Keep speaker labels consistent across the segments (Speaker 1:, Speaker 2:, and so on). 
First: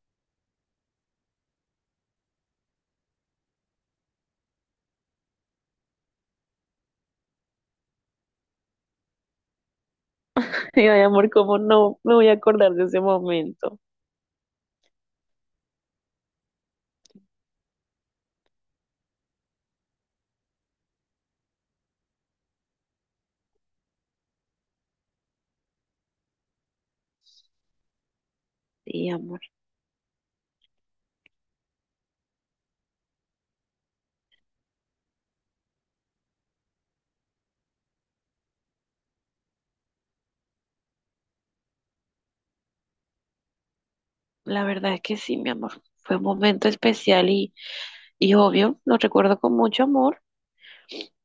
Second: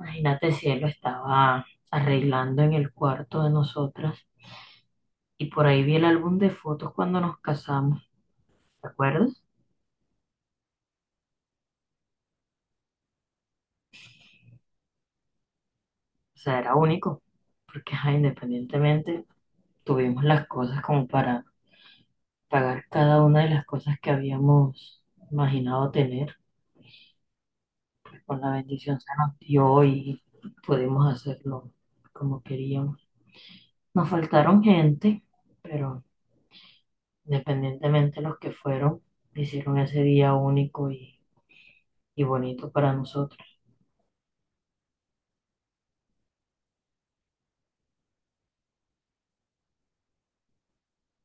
Speaker 1: Imagínate si él lo estaba arreglando en el cuarto de nosotras y por ahí vi el álbum de fotos cuando nos casamos, ¿te acuerdas?
Speaker 2: Y yo, ay, amor, ¿cómo no me voy a acordar de ese momento?
Speaker 1: O sea, era único, porque ajá, independientemente tuvimos las cosas como para pagar cada una de las cosas que habíamos imaginado tener, pues con la bendición se
Speaker 2: Sí,
Speaker 1: nos
Speaker 2: amor,
Speaker 1: dio y pudimos hacerlo como queríamos. Nos faltaron gente, pero independientemente, los que fueron hicieron ese día único y bonito para nosotros.
Speaker 2: la verdad es que sí, mi amor. Fue un momento especial y obvio, lo recuerdo con mucho amor.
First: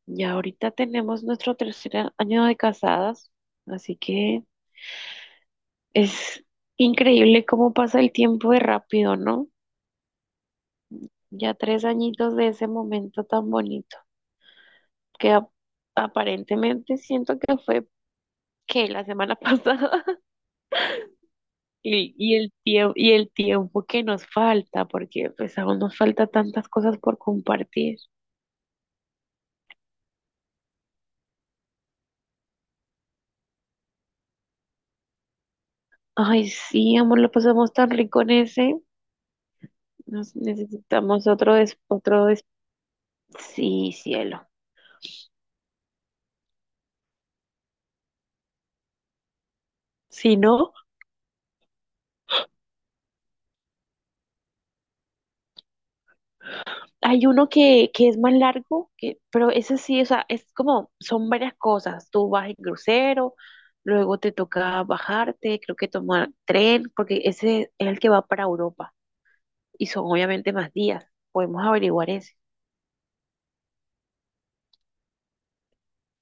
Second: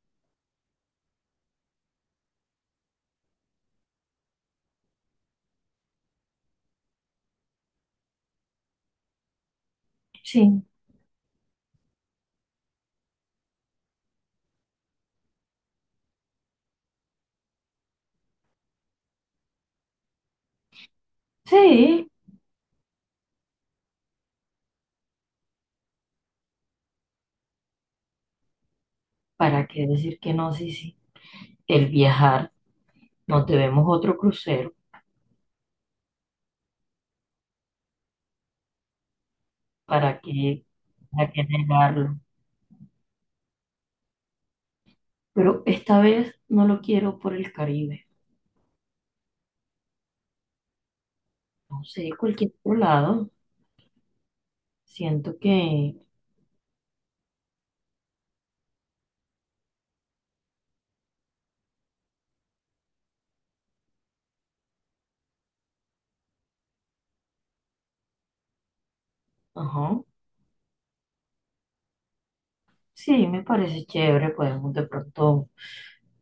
Speaker 2: Ya ahorita tenemos nuestro tercer año de casadas, así que es increíble cómo pasa el tiempo de rápido, ¿no?
Speaker 1: Sí,
Speaker 2: Ya tres añitos de ese momento tan bonito, que ap- aparentemente siento que fue que la semana pasada.
Speaker 1: sí,
Speaker 2: Y el tiempo, y el tiempo que nos falta, porque pues aún nos falta tantas cosas por compartir.
Speaker 1: ¿para qué decir que no? Sí, sí. El viajar, nos debemos otro crucero,
Speaker 2: Ay, sí, amor, lo pasamos tan rico en ese.
Speaker 1: ¿para
Speaker 2: Nos
Speaker 1: qué,
Speaker 2: necesitamos
Speaker 1: para qué negarlo?
Speaker 2: otro… Sí, cielo.
Speaker 1: Pero esta vez no lo quiero por el Caribe,
Speaker 2: Si no,
Speaker 1: no sé, cualquier otro lado. Siento que,
Speaker 2: hay uno que es más largo, que, pero ese sí, o sea, es como, son varias cosas. Tú vas en crucero, luego te toca bajarte, creo que tomar tren, porque ese es el que va para Europa. Y
Speaker 1: ajá,
Speaker 2: son obviamente más días. Podemos averiguar ese.
Speaker 1: sí, me parece chévere, podemos de pronto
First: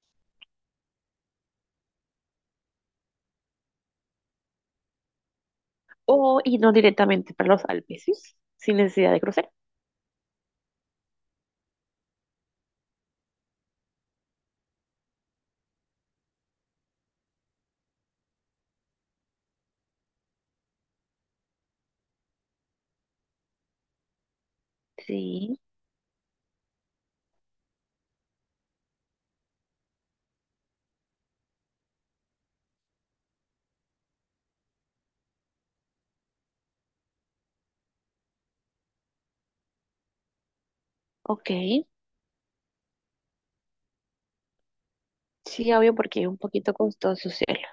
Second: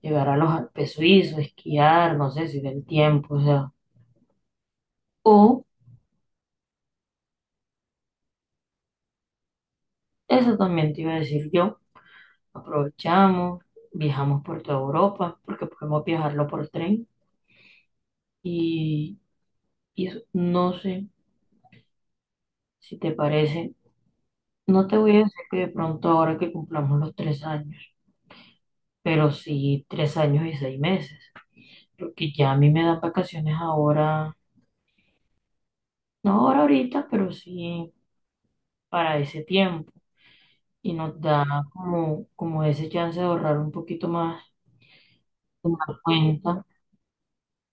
Speaker 1: llegar a los Alpes suizos, esquiar, no sé si del tiempo, o sea. O
Speaker 2: O irnos directamente para los Alpes, ¿sí? Sin necesidad de cruzar.
Speaker 1: Eso también te iba a decir yo. Aprovechamos, viajamos por toda Europa, porque podemos viajarlo por tren. Y, y eso, no sé si te parece, no te voy a decir que
Speaker 2: Sí.
Speaker 1: de pronto ahora que cumplamos los 3 años, pero sí 3 años y 6 meses, porque ya a mí me dan vacaciones ahora, no ahora ahorita, pero sí para ese tiempo. Y nos da
Speaker 2: Ok,
Speaker 1: como ese chance de ahorrar un poquito más
Speaker 2: sí,
Speaker 1: en
Speaker 2: obvio,
Speaker 1: la
Speaker 2: porque es un
Speaker 1: cuenta.
Speaker 2: poquito costoso, cielo.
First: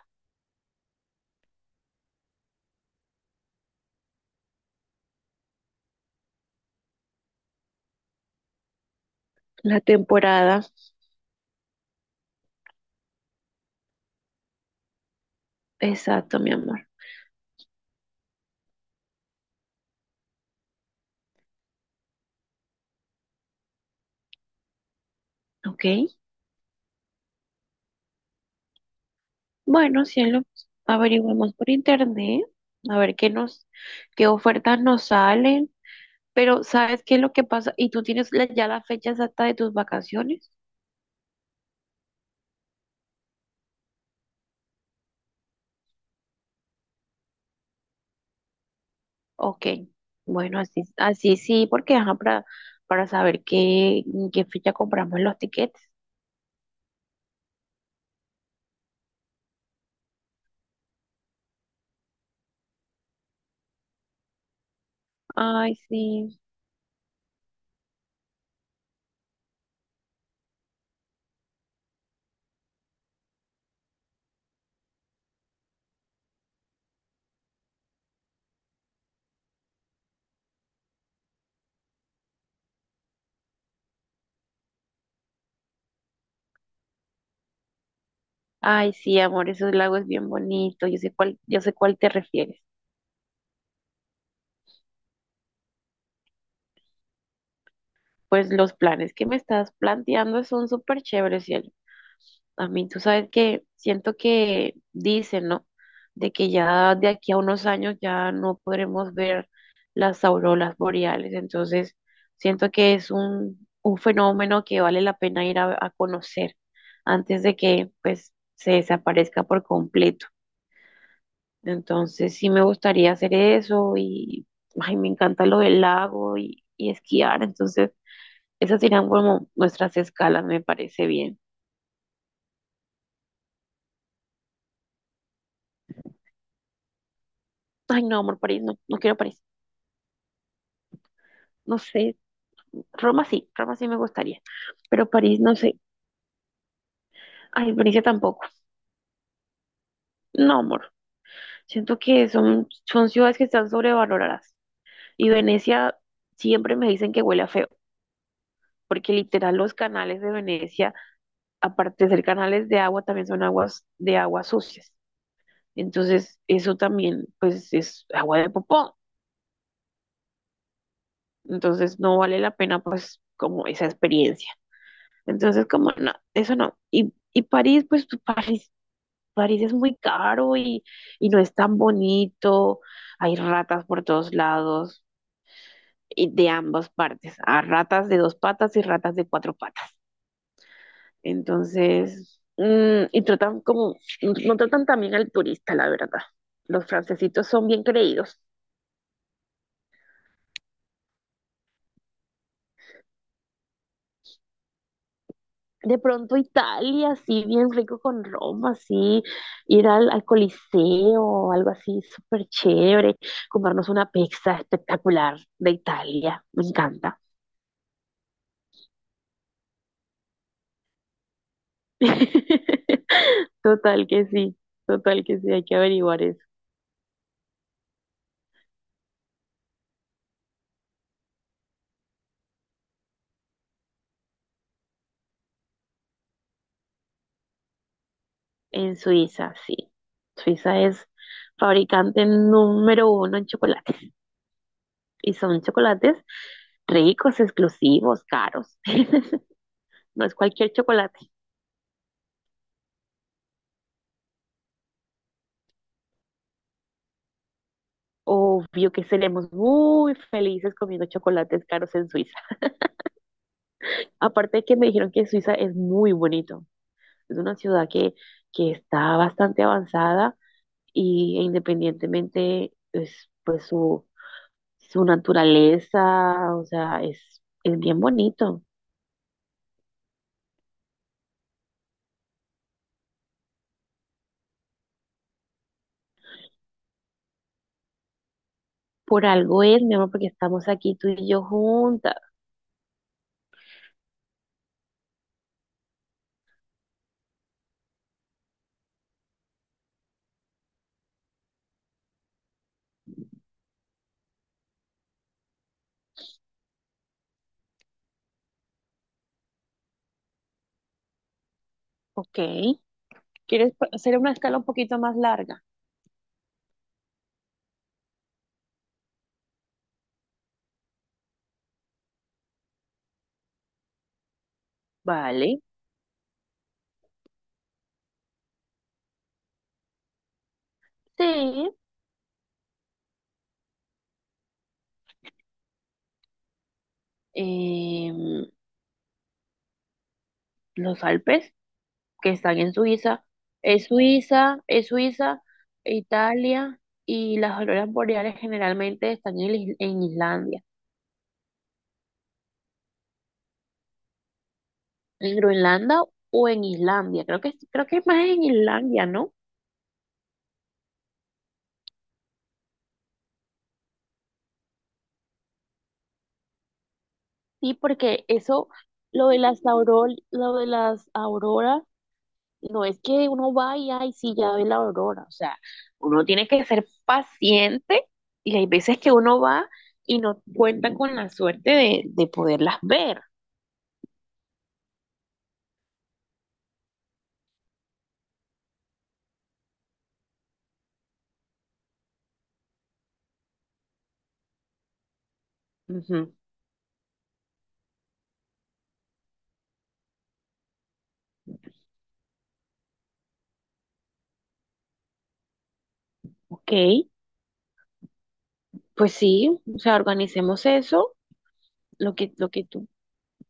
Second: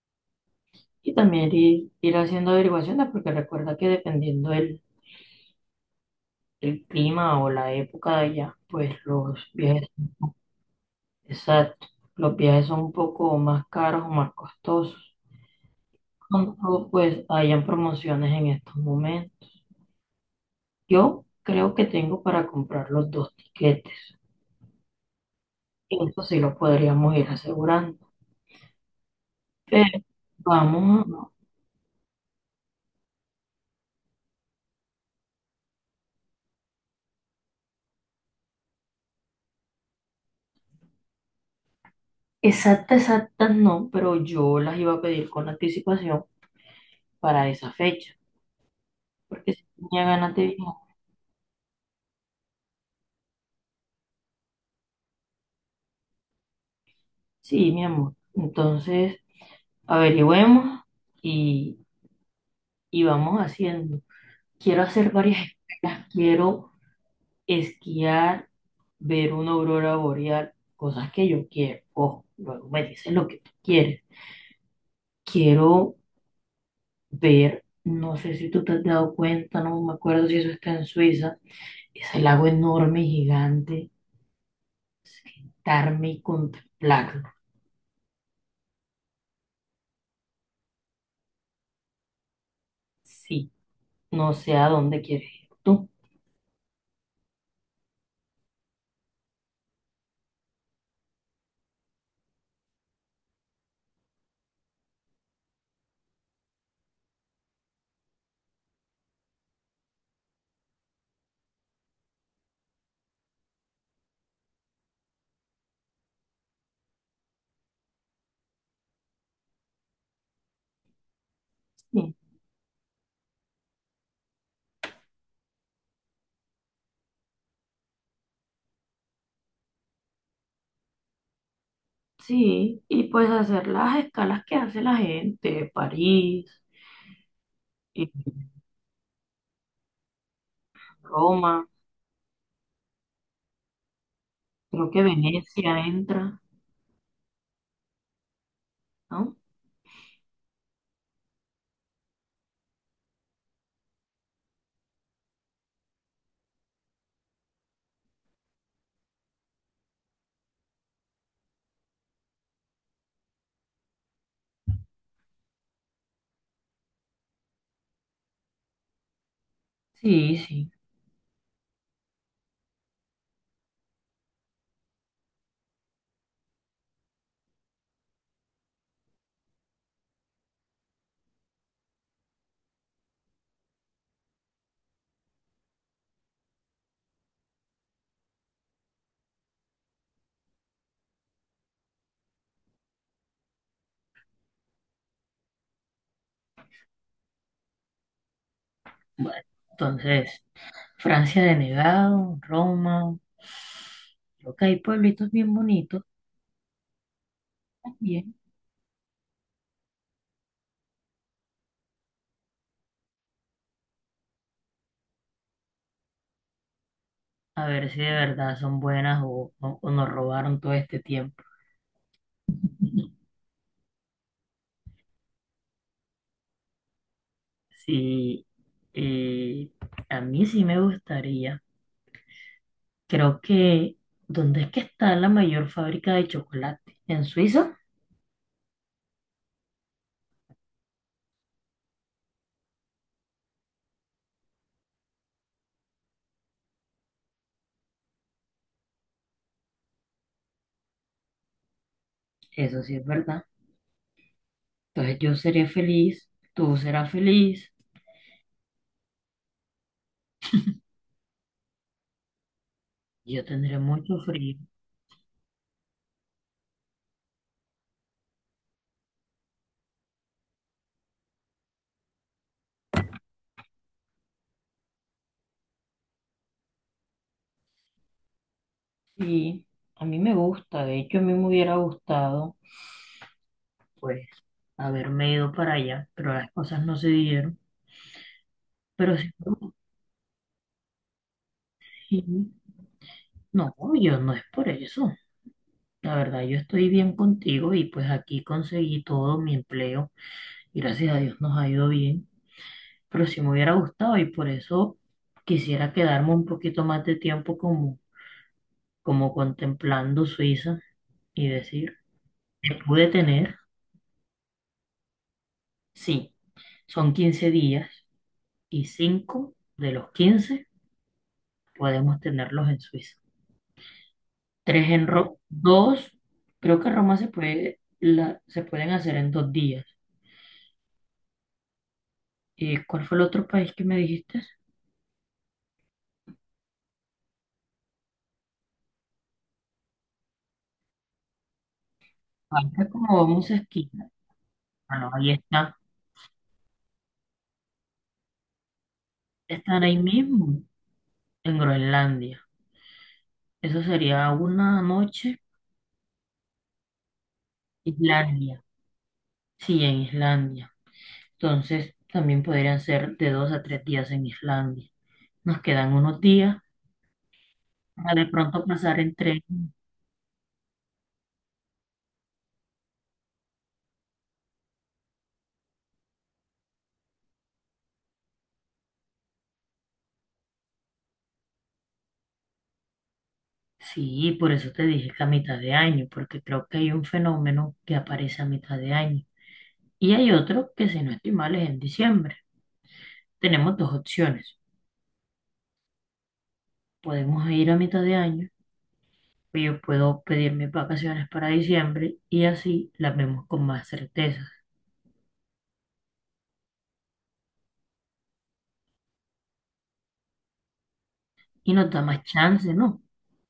Speaker 1: Y también ir haciendo averiguaciones, porque recuerda que dependiendo del clima o la época de allá, pues los
Speaker 2: La
Speaker 1: viajes,
Speaker 2: temporada,
Speaker 1: exacto, los viajes son un poco más caros o más costosos.
Speaker 2: exacto, mi amor.
Speaker 1: Cuando pues hayan promociones en estos momentos. Yo creo que tengo para comprar los dos tiquetes.
Speaker 2: Ok,
Speaker 1: Eso sí lo podríamos ir asegurando. Pero
Speaker 2: bueno, cielo,
Speaker 1: vamos.
Speaker 2: averiguamos por internet, a ver qué ofertas nos salen, pero ¿sabes qué es lo que pasa? ¿Y tú tienes ya la fecha exacta de tus vacaciones?
Speaker 1: Exactas, exactas no, pero yo las iba a pedir con anticipación para esa fecha, porque si
Speaker 2: Ok,
Speaker 1: tenía ganas de
Speaker 2: bueno,
Speaker 1: viajar.
Speaker 2: así, así sí, porque ajá, para saber qué, en qué fecha compramos los tiquetes.
Speaker 1: Sí, mi amor. Entonces, averigüemos y, y vamos haciendo. Quiero hacer varias
Speaker 2: Ay,
Speaker 1: escalas,
Speaker 2: sí.
Speaker 1: quiero esquiar, ver una aurora boreal, cosas que yo quiero. Ojo, luego me dices lo que tú quieres. Quiero ver, no sé si tú te has dado cuenta, no me acuerdo si eso está en Suiza, ese lago enorme y gigante, sentarme y contemplarlo.
Speaker 2: Ay, sí, amor, esos lagos es bien bonito. Yo sé cuál te refieres.
Speaker 1: Sí, no sé a dónde quieres ir tú.
Speaker 2: Pues los planes que me estás planteando son súper chéveres, cielo. A mí, tú sabes que siento que dicen, ¿no? De que ya de aquí a unos años ya no podremos ver las auroras boreales. Entonces, siento que es un fenómeno que vale la pena ir a conocer antes de que, pues, se desaparezca por completo.
Speaker 1: Sí.
Speaker 2: Entonces sí me gustaría hacer eso y ay, me encanta lo del lago y esquiar. Entonces esas serían como nuestras escalas, me parece bien.
Speaker 1: Sí, y pues hacer las escalas que hace la gente, París,
Speaker 2: Ay,
Speaker 1: y
Speaker 2: no, amor, París, no, no quiero París.
Speaker 1: Roma,
Speaker 2: No sé, Roma sí me gustaría,
Speaker 1: creo que
Speaker 2: pero París no
Speaker 1: Venecia
Speaker 2: sé.
Speaker 1: entra,
Speaker 2: Ay, Venecia tampoco.
Speaker 1: ¿no?
Speaker 2: No, amor, siento que son, son ciudades que están sobrevaloradas. Y Venecia siempre me dicen que huele a feo, porque literal los canales de Venecia, aparte de ser canales de agua, también son aguas de aguas sucias. Entonces, eso también, pues, es agua de popó.
Speaker 1: Sí, sí.
Speaker 2: Entonces, no vale la pena, pues, como esa experiencia. Entonces, como, no, eso no. Y París, pues, París, París es muy caro y no es tan bonito. Hay ratas por todos lados y de ambas partes. Hay ratas de dos patas y ratas de cuatro patas. Entonces, y tratan como, no tratan también al turista, la verdad. Los francesitos son bien creídos.
Speaker 1: Bueno, entonces, Francia denegado, Roma. Creo que hay pueblitos bien
Speaker 2: De
Speaker 1: bonitos
Speaker 2: pronto Italia, así bien rico con
Speaker 1: también.
Speaker 2: Roma, así ir al Coliseo, algo así súper chévere, comprarnos una pizza espectacular de Italia, me encanta.
Speaker 1: A ver si de verdad son buenas o nos robaron todo este tiempo.
Speaker 2: Total que sí, total que sí, hay que averiguar eso.
Speaker 1: Sí, eh, a mí sí me gustaría. Creo que, ¿dónde es que está la mayor fábrica de chocolate? ¿En Suiza?
Speaker 2: En Suiza, sí. Suiza es fabricante número 1 en chocolates y son chocolates ricos, exclusivos, caros. No es cualquier chocolate.
Speaker 1: Eso sí es verdad. Entonces yo seré feliz, tú serás feliz,
Speaker 2: Obvio que seremos muy felices comiendo chocolates caros en Suiza.
Speaker 1: yo tendré mucho
Speaker 2: Aparte
Speaker 1: frío.
Speaker 2: de que me dijeron que Suiza es muy bonito. Es una ciudad que está bastante avanzada y e independientemente es, pues su naturaleza, o sea, es bien bonito.
Speaker 1: Y a mí me gusta, de hecho a mí me hubiera gustado, pues, haberme ido para allá, pero las cosas no se dieron. Pero
Speaker 2: Por
Speaker 1: sí,
Speaker 2: algo
Speaker 1: me
Speaker 2: es, mi amor, porque estamos aquí tú y yo juntas.
Speaker 1: no, yo no es por eso. La verdad, yo estoy bien contigo y pues aquí conseguí todo mi empleo. Gracias a Dios nos ha ido bien. Pero sí me hubiera gustado y por eso quisiera quedarme un poquito más de tiempo como contemplando Suiza y decir,
Speaker 2: Ok.
Speaker 1: me pude tener,
Speaker 2: ¿Quieres hacer una escala un poquito más larga?
Speaker 1: sí, son 15 días y 5 de los 15 podemos tenerlos en Suiza. Tres en Roma,
Speaker 2: Vale.
Speaker 1: dos, creo que Roma se puede, se pueden hacer en 2 días.
Speaker 2: Sí.
Speaker 1: ¿Y cuál fue el otro país que me dijiste?
Speaker 2: Em, los Alpes que están en
Speaker 1: Ahorita como
Speaker 2: Suiza.
Speaker 1: vamos a esquiar,
Speaker 2: Es
Speaker 1: bueno, ahí
Speaker 2: Suiza,
Speaker 1: está,
Speaker 2: Italia y las auroras boreales generalmente están en,
Speaker 1: están ahí
Speaker 2: en
Speaker 1: mismo,
Speaker 2: Islandia,
Speaker 1: en Groenlandia. Eso sería una
Speaker 2: en
Speaker 1: noche.
Speaker 2: Groenlandia o en Islandia. Creo que es más en
Speaker 1: Islandia,
Speaker 2: Islandia, ¿no?
Speaker 1: sí, en Islandia. Entonces, también podrían ser de 2 a 3 días en Islandia. Nos quedan unos días
Speaker 2: Sí,
Speaker 1: para
Speaker 2: porque
Speaker 1: de pronto
Speaker 2: eso,
Speaker 1: pasar en tren.
Speaker 2: lo de las auroras, no es que uno vaya y sí ya ve la aurora. O sea, uno tiene que ser paciente y hay veces que uno va y no cuenta con la suerte de poderlas ver.
Speaker 1: Sí, por eso te dije que a mitad de año, porque creo que hay un fenómeno que aparece a mitad de año. Y hay otro que, si no estoy mal, es en diciembre. Tenemos dos opciones.
Speaker 2: Ujú,
Speaker 1: Podemos ir a mitad de año, o yo puedo pedir mis vacaciones para diciembre y así las vemos con más certeza.
Speaker 2: ok. Pues sí, o sea, organicemos eso,
Speaker 1: Y nos da más
Speaker 2: lo que
Speaker 1: chance,
Speaker 2: tú.
Speaker 1: ¿no?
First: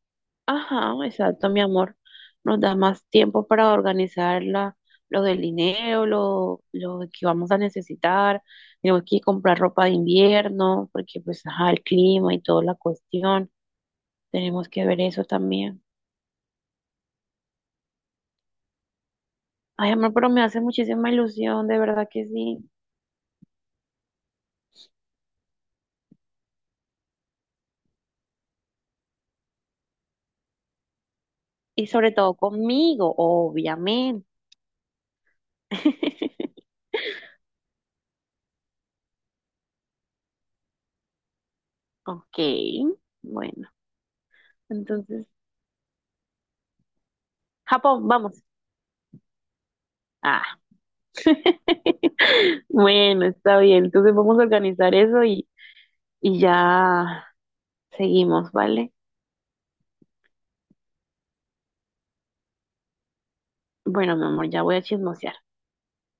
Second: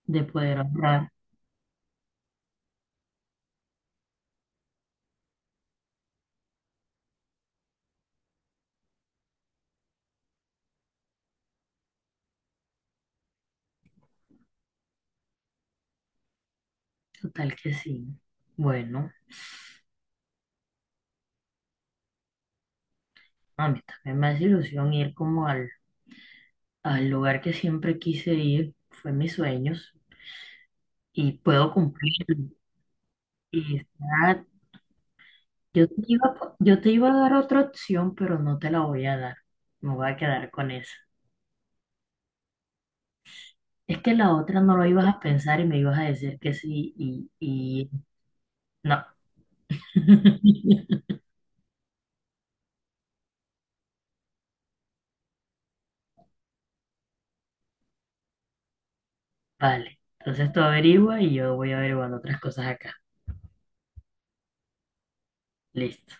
Speaker 1: De poder
Speaker 2: Ajá,
Speaker 1: ahorrar.
Speaker 2: exacto, mi amor. Nos da más tiempo para organizar lo del dinero, lo que vamos a necesitar. Tenemos que comprar ropa de invierno, porque pues, ajá, el clima y toda la cuestión. Tenemos que ver eso también.
Speaker 1: Total que sí. Bueno,
Speaker 2: Ay, amor, pero me hace muchísima ilusión, de verdad que sí.
Speaker 1: a mí también me hace ilusión ir como al lugar que siempre quise ir, fue mis sueños y puedo
Speaker 2: Y sobre todo
Speaker 1: cumplirlo.
Speaker 2: conmigo,
Speaker 1: Y
Speaker 2: obviamente.
Speaker 1: está- yo te iba, a po- yo te iba a dar otra opción, pero no te la voy a dar. Me voy a quedar con esa.
Speaker 2: Ok, bueno,
Speaker 1: Es que la otra no lo ibas a
Speaker 2: entonces,
Speaker 1: pensar y me ibas a decir que sí y
Speaker 2: Japón, vamos.
Speaker 1: no.
Speaker 2: Ah, Bueno, está bien. Entonces vamos a organizar eso y ya seguimos, ¿vale?
Speaker 1: Vale, entonces tú averigua y yo voy averiguando otras cosas acá.
Speaker 2: Bueno, mi amor, ya voy a chismosear.
Speaker 1: Listo.